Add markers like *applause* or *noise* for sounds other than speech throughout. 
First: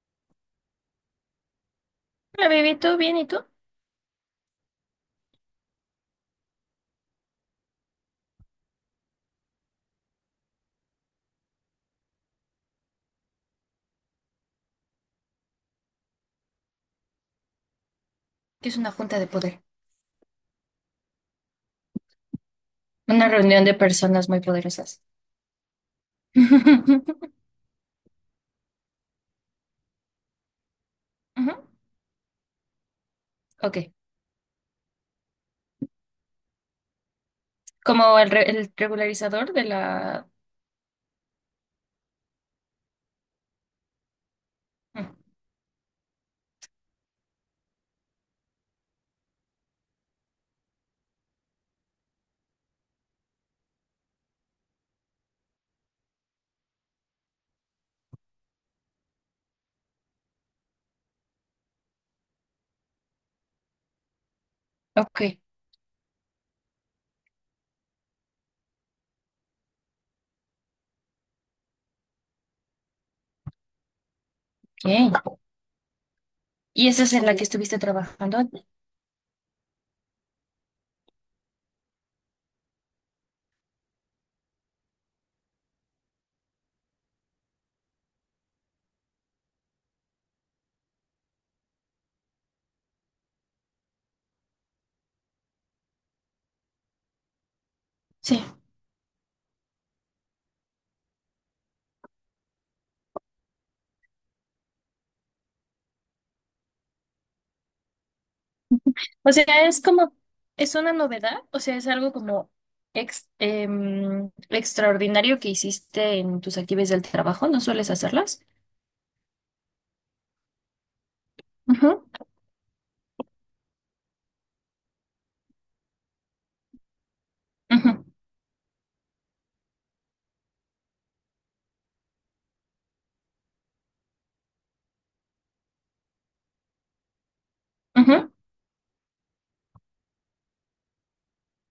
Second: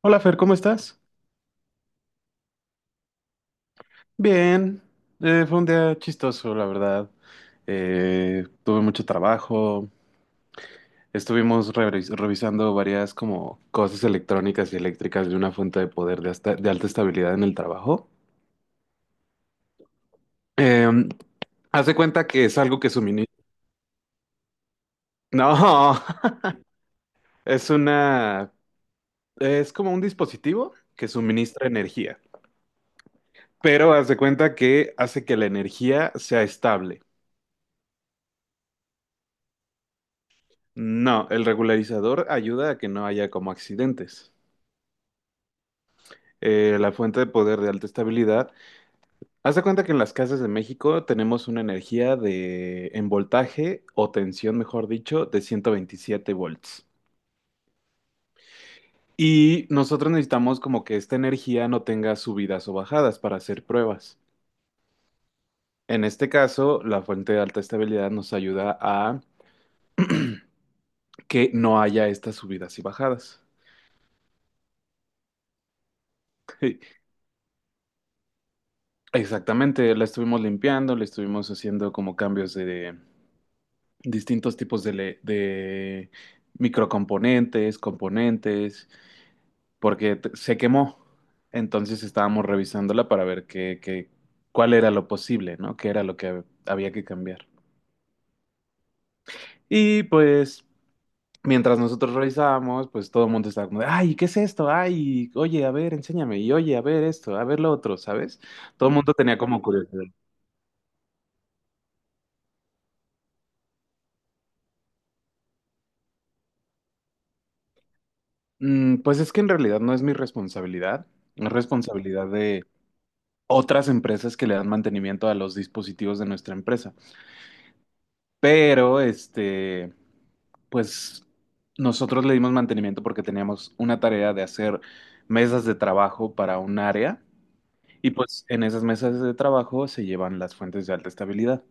Hola Fer, ¿cómo estás? Hola, baby, ¿todo bien? ¿Y tú? Bien, fue un día chistoso, la verdad. Tuve mucho trabajo, estuvimos revisando varias como cosas electrónicas y eléctricas de una fuente de poder de alta estabilidad en el trabajo. ¿Qué es una junta de poder, Em, Haz de cuenta que es algo que una suministra... reunión de personas muy poderosas? No, *laughs* *laughs* es una... Es como un dispositivo que Ujú. suministra energía, Ok, pero haz de cuenta que hace que la energía sea estable. como el, el regularizador de la... No, el regularizador ayuda a que no haya como accidentes. Mm. La fuente de poder de alta estabilidad. Haz de cuenta que en las casas de México tenemos una energía de en voltaje o tensión, mejor dicho, de 127 volts. Y nosotros necesitamos como que esta energía no tenga subidas o bajadas para hacer pruebas. Ok, En este caso, la fuente de alta estabilidad nos ayuda a que no haya estas subidas y bajadas. bien. ¿Y *laughs* esa es en la que estuviste trabajando? Exactamente, la estuvimos limpiando, le estuvimos haciendo como cambios de, distintos tipos de microcomponentes, componentes, porque se quemó. Entonces estábamos revisándola para ver cuál era lo posible, ¿no? Qué era lo que había que cambiar. Sí. Y pues, mientras nosotros revisábamos, pues todo el mundo estaba como de, ay, ¿qué es esto? Ay, oye, a ver, enséñame. Y oye, a ver esto, a ver lo otro, ¿sabes? Todo el mundo O tenía sea, como es curiosidad. como, es una novedad, o sea, es algo como extraordinario que hiciste en tus actividades del trabajo, ¿no sueles hacerlas? Mm, pues es que en realidad no es mi responsabilidad. Es Ujú, responsabilidad otras empresas que le dan mantenimiento a los dispositivos de nuestra empresa. ujú, Pero, este, pues nosotros le dimos mantenimiento porque teníamos una tarea de hacer mesas de trabajo para un área y ujú. pues en esas mesas de trabajo se llevan las fuentes de alta estabilidad.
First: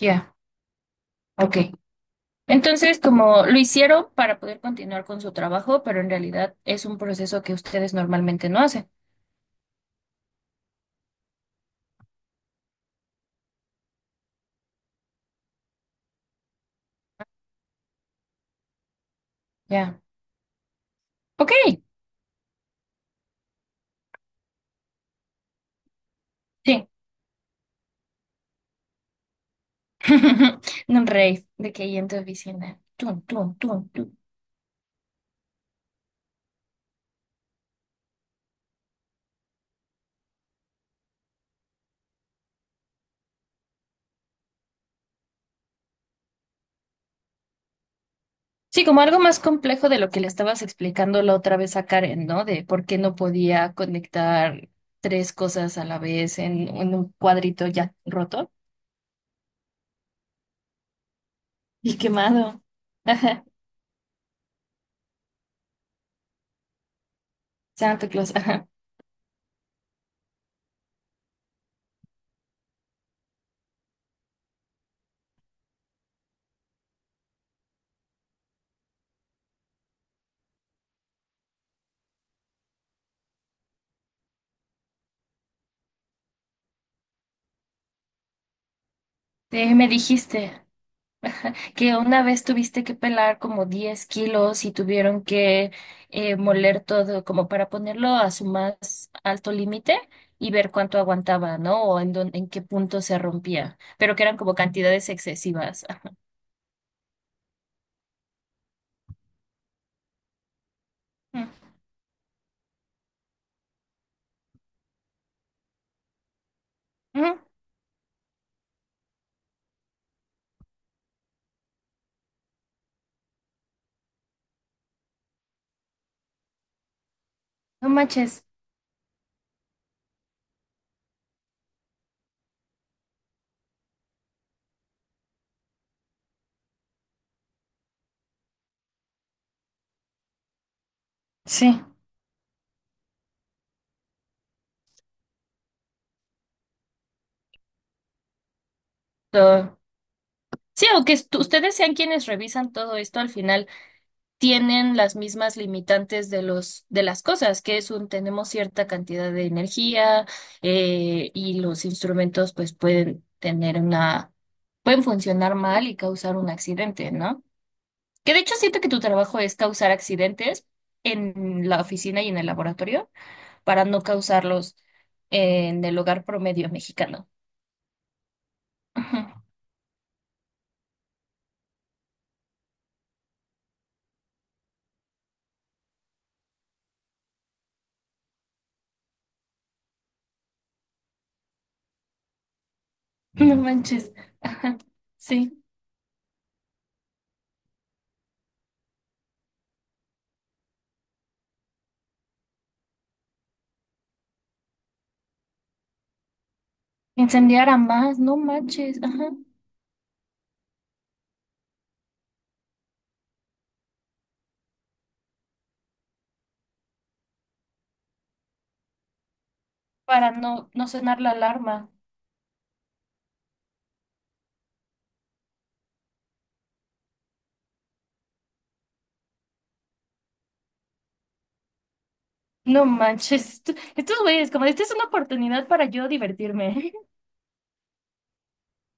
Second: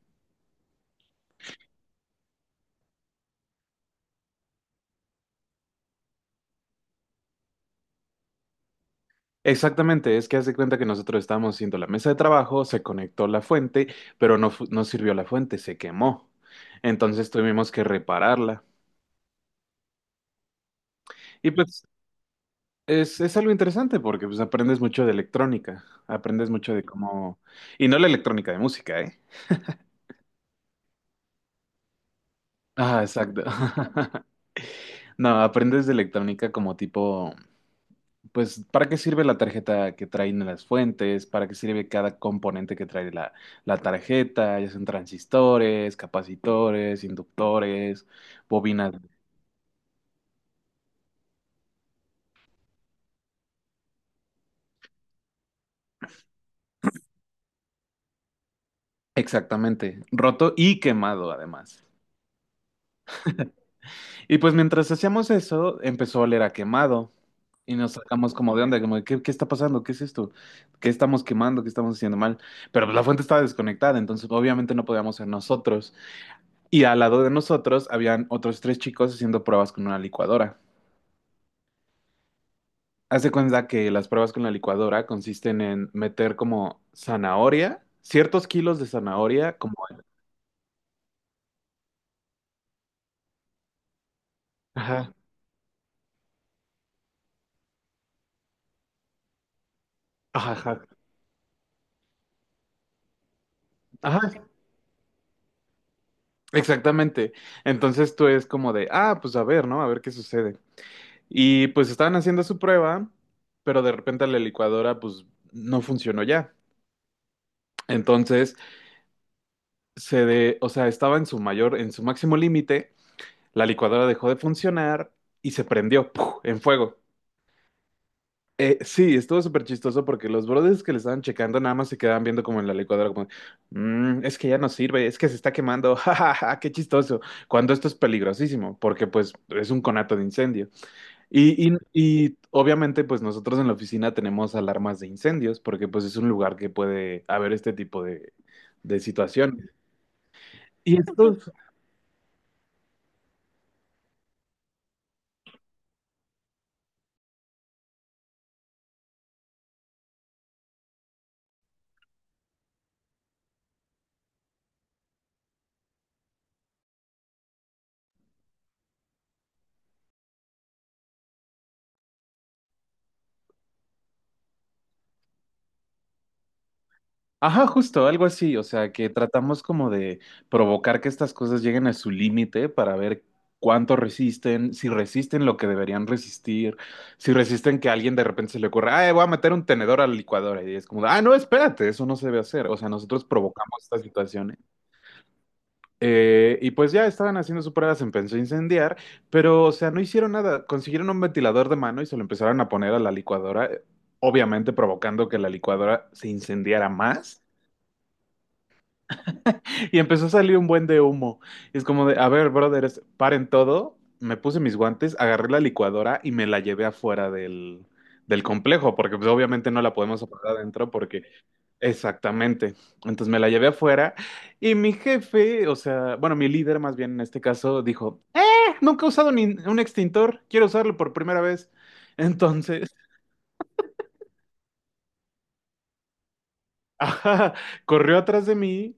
Ya. Ok. Entonces, como lo hicieron para poder continuar con su trabajo, pero en realidad es un proceso que ustedes normalmente no hacen. Exactamente, es que hace cuenta que nosotros estábamos haciendo la mesa de trabajo, se conectó la fuente, pero no, no sirvió la fuente, se quemó. Entonces tuvimos que repararla. Ya. Y Ok. pues es algo interesante porque pues aprendes mucho de electrónica, aprendes mucho de Sí. cómo... Y no la electrónica de música, ¿eh? *laughs* Un rave de que ahí en tu oficina. Ah, Tun, exacto. tun, tun, tun. *laughs* No, aprendes de electrónica como tipo, pues, ¿para qué sirve la tarjeta que traen las fuentes? ¿Para qué sirve cada componente que trae la, la tarjeta? Ya son transistores, capacitores, inductores, Sí, bobinas. como algo más complejo de lo que le estabas explicando la otra vez a Karen, ¿no? De por qué no podía conectar tres cosas a la vez en un cuadrito ya roto Exactamente, roto y quemado además. y quemado. Ajá. Y pues mientras hacíamos eso, empezó a oler a quemado. Y nos Santa Claus, sacamos como de ajá. onda, como, de, qué está pasando? ¿Qué es esto? ¿Qué estamos quemando? ¿Qué estamos haciendo mal? Pero pues, la fuente estaba desconectada, entonces obviamente no podíamos ser nosotros. Y al lado de nosotros habían otros tres chicos haciendo pruebas con una licuadora. Haz de cuenta que las pruebas con la licuadora consisten en meter como zanahoria, ciertos kilos de zanahoria, Sí, como... me dijiste que una vez tuviste que pelar como 10 kilos y Ajá, tuvieron que moler todo como para ponerlo a su más alto límite y ajá, ver ajá, cuánto aguantaba, ¿no? O en en qué punto se rompía, pero que ajá, eran como cantidades excesivas. Ajá. exactamente. Entonces tú es como de, ah, pues a ver, ¿no? A ver qué sucede. Y pues estaban haciendo su prueba, pero de repente la licuadora pues no funcionó ya. Ujú. Entonces, se de, o sea, estaba en su mayor, en su máximo límite, la licuadora dejó de funcionar y se prendió ¡puf! En fuego. No manches. Sí, estuvo súper chistoso porque los brothers que le estaban checando nada más se quedaban viendo como en la licuadora, como, "Mm, es que ya no sirve, es que se está quemando, *laughs* jajaja, qué chistoso, cuando esto es peligrosísimo, porque pues es un conato de incendio. Y, Sí. y obviamente, pues nosotros en la oficina tenemos alarmas de incendios, porque pues es un lugar que puede haber este tipo de situación. So, sí, Y aunque estos, ustedes sean quienes revisan todo esto, al final tienen las mismas limitantes de los, de las cosas, que es un, tenemos cierta cantidad de energía, y los instrumentos pues pueden tener una, pueden funcionar mal y causar un accidente, ¿no? Que de hecho siento que tu trabajo es causar accidentes en la oficina y en el laboratorio para no causarlos en el hogar promedio mexicano. ajá, justo, algo así, o sea, que Ajá. tratamos *laughs* como de provocar que estas cosas lleguen a su límite para ver cuánto resisten, si resisten lo que deberían resistir, si resisten que a alguien de repente se le ocurra, ah, voy a meter un tenedor a la licuadora, y es como, ah, no, espérate, eso no se debe hacer, o sea, nosotros No. Mm. provocamos estas Manches. situaciones. Ajá. Sí. Y pues ya estaban haciendo su prueba, se empezó a incendiar, pero o sea, no hicieron nada. Consiguieron un ventilador de mano y se lo empezaron a poner a la licuadora, obviamente provocando que la licuadora se incendiara más. Incendiar a más, no manches. Ajá. *laughs* Y empezó a salir un buen de humo. Y es como de, a ver, brothers, paren todo. Me puse mis guantes, agarré la licuadora y me la llevé afuera del, del complejo, porque pues, obviamente no la podemos Para apagar no, no adentro sonar porque... la alarma. Exactamente. Entonces me la llevé afuera y mi jefe, o sea, bueno, mi líder más bien en este caso, dijo, Nunca he usado un extintor, quiero usarlo por primera vez. No Entonces, manches, estos güeyes, como esta es una oportunidad para yo divertirme. *laughs* ajá, corrió atrás de mí,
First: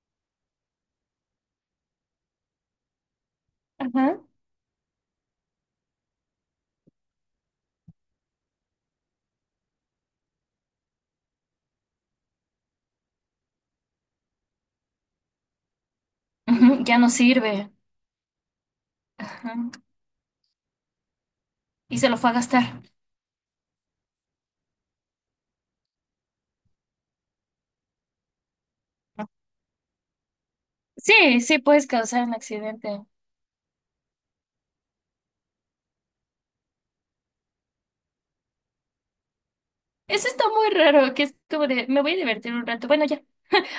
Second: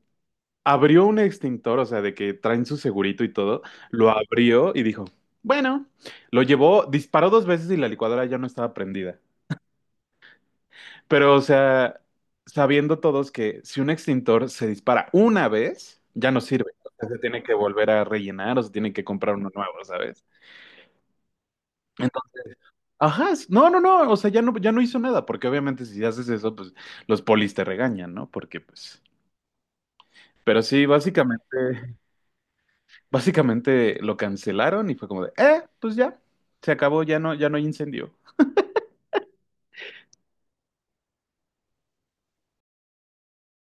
abrió un extintor, o sea, de que traen su segurito y todo, *laughs* lo Ajá. abrió y dijo, bueno, lo llevó, disparó dos veces y la licuadora ya no estaba prendida. Pero, o sea, sabiendo todos que si un extintor se dispara una vez, ya no sirve. Ujú, O ya sea, no se tiene que sirve. volver a rellenar o se tiene que comprar uno Ajá. nuevo, ¿sabes? Y se lo fue a Entonces, gastar. ajá, no, no, no, o sea, ya no, ya no hizo nada, porque obviamente si haces eso, pues los polis te regañan, ¿no? Porque, pues, pero sí, Sí, sí puedes básicamente... causar un accidente. Básicamente lo cancelaron y fue como de, pues ya, se acabó, ya no, ya no hay incendio. Eso está muy raro, que es como de, me voy a divertir un rato. Bueno, ya.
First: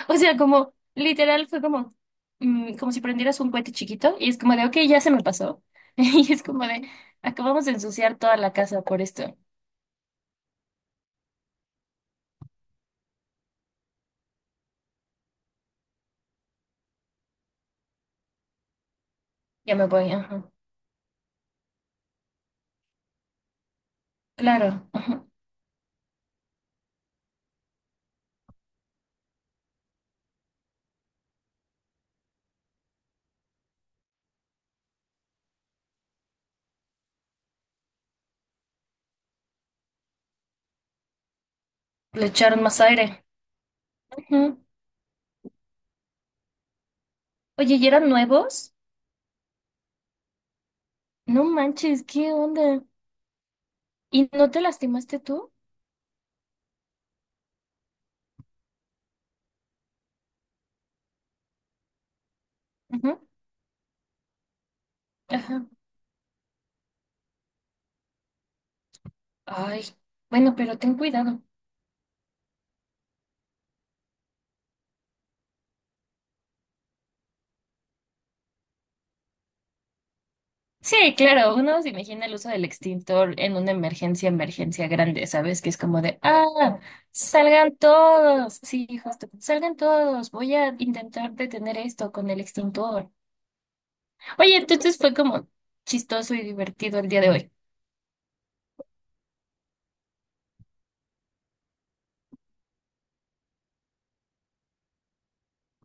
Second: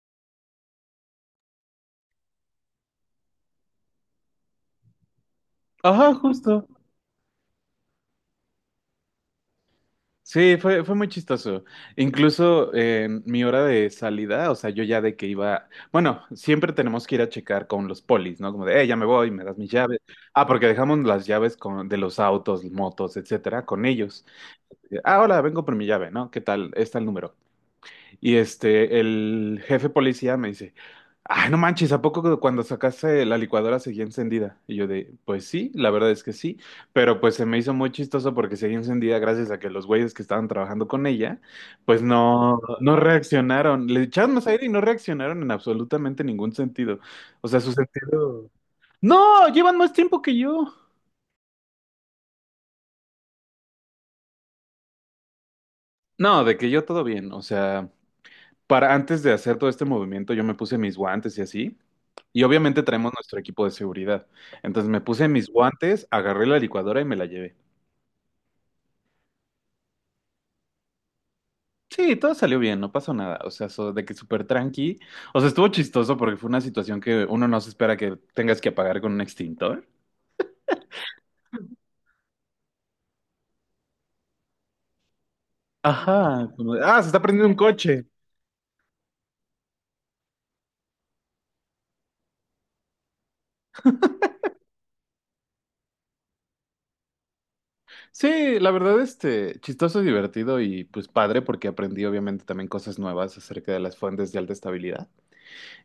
O sea, como, literal, fue como, mm, como si prendieras un cohete chiquito y es como de, ok, ya se me pasó. *laughs* Ajá, Y es como justo. de, acabamos de ensuciar toda la casa por esto. Sí, fue, fue muy chistoso. Incluso en mi hora de salida, o sea, yo ya de que iba, bueno, siempre tenemos que ir a checar con los polis, ¿no? Como de, ya me voy, me das mis Ya me llaves. voy, Ah, ajá. porque dejamos las llaves con, de los autos, motos, etcétera, con ellos. Claro, Ah, ajá. hola, vengo por mi llave, ¿no? ¿Qué tal? Está el número. Y este, el jefe policía me dice, ay, no manches, ¿a poco cuando sacaste la licuadora seguía encendida? Y yo de, pues sí, la verdad es que sí, pero pues se me hizo muy chistoso porque seguía encendida gracias a que los güeyes que estaban trabajando con ella, pues Le no, echaron más no aire. reaccionaron, le echaron más Ujú. aire y no reaccionaron en absolutamente ningún sentido. O sea, su Oye, ¿y eran sentido... nuevos? No, llevan más tiempo que yo. No manches, ¿qué onda? ¿Y no te lastimaste tú? No, de que yo todo bien, o sea... para antes de hacer todo este movimiento, yo me puse mis guantes y así. Y obviamente traemos Ujú. nuestro equipo de seguridad. Entonces me puse mis Ajá. guantes, agarré la licuadora y me la llevé. Ay, bueno, pero ten cuidado. Sí, todo salió bien, no pasó nada. O sea, de que súper tranqui. O sea, estuvo chistoso porque fue una situación que uno no se espera que tengas que apagar con un extintor. Sí, claro, uno se imagina el uso del extintor en una emergencia, emergencia grande, ¿sabes? Que es como de, Ajá, como ah, de, ah, se está prendiendo un salgan coche. todos. Sí, justo, salgan todos. Voy a intentar detener esto con el extintor. Oye, entonces fue como chistoso y divertido el día de Sí, la verdad, este, chistoso, divertido y pues padre porque aprendí obviamente también cosas nuevas acerca de las fuentes de alta estabilidad.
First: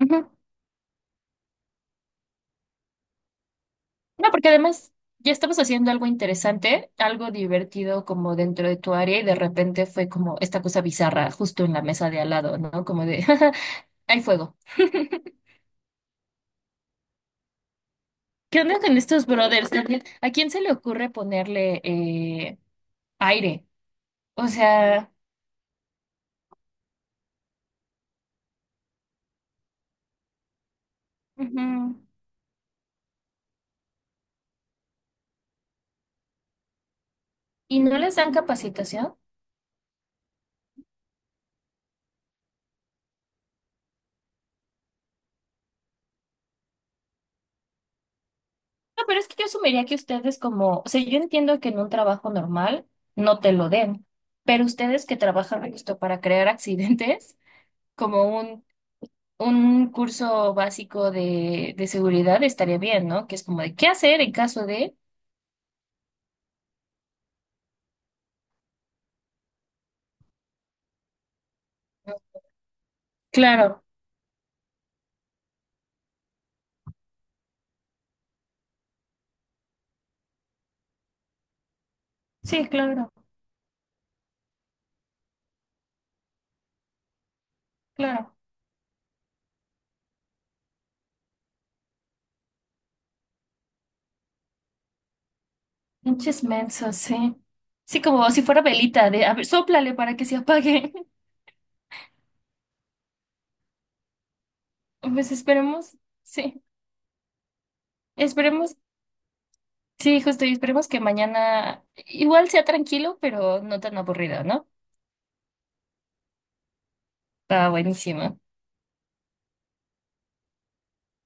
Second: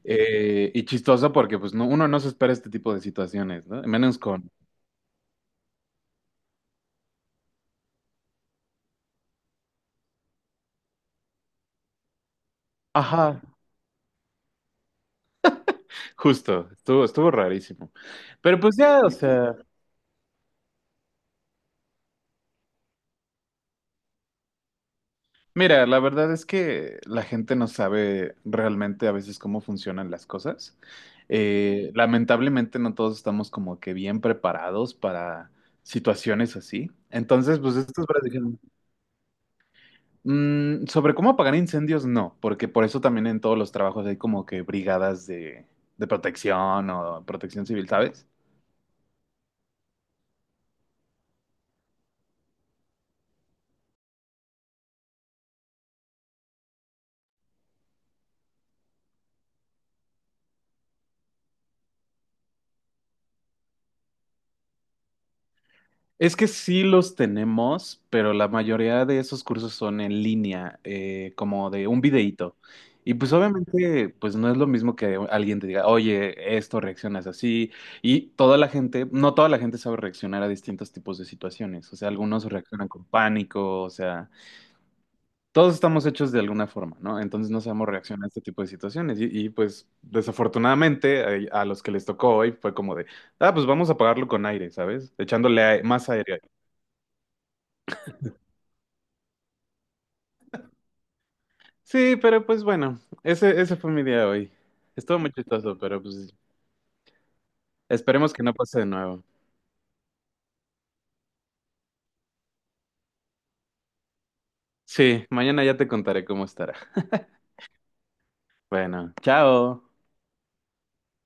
hoy. Y chistoso porque pues no, uno no se espera este tipo de situaciones, ¿no? Menos No, porque con... además ya estabas haciendo algo interesante, algo divertido como dentro de tu área y de repente fue como esta cosa bizarra justo en la mesa de al lado, ¿no? Como de, Ajá, *laughs* hay fuego. justo, estuvo, estuvo rarísimo. Pero ¿Qué pues onda con ya, o estos sea, brothers también? ¿A quién se le ocurre ponerle aire? O sea, mira, la verdad es que la gente no sabe realmente a veces cómo funcionan las cosas. Ujú. Lamentablemente no todos estamos como que bien preparados para situaciones así. Entonces, pues ¿Y no estos les dan brasileños capacitación? mm, sobre cómo apagar incendios, no, porque por eso también en todos los trabajos hay como que brigadas de protección o protección civil, ¿sabes? No, pero es que yo asumiría que ustedes como, o sea, yo entiendo que en un trabajo normal no te lo den, pero ustedes que trabajan justo para crear accidentes como un curso básico de seguridad estaría bien, ¿no? Que es como de qué hacer en caso de... Es que sí los tenemos, pero la mayoría de esos cursos son en línea, como de un videíto. Y pues Claro, obviamente, pues no es lo mismo que alguien te diga, oye, esto reaccionas así. Y toda la gente, no toda la gente sabe reaccionar a distintos tipos de situaciones. O sea, algunos sí, reaccionan con claro, pánico, o sea... todos estamos hechos de alguna forma, ¿no? Entonces no sabemos reaccionar a claro. este tipo de situaciones. Pues desafortunadamente los que les tocó hoy fue como de, ah, pues vamos a pagarlo con aire, ¿sabes? Echándole más aire. Pinches mensos, sí. Sí, como si fuera velita de, a ver, sóplale para que se apague. *laughs* Sí, pero pues bueno, ese fue mi día hoy. Estuvo Pues muy chistoso, pero pues sí, esperemos que no esperemos, pase de nuevo. sí, justo, y esperemos que mañana igual sea tranquilo, pero no tan aburrido, ¿no? Sí, mañana ya te contaré cómo estará. Está buenísimo. Bueno, chao.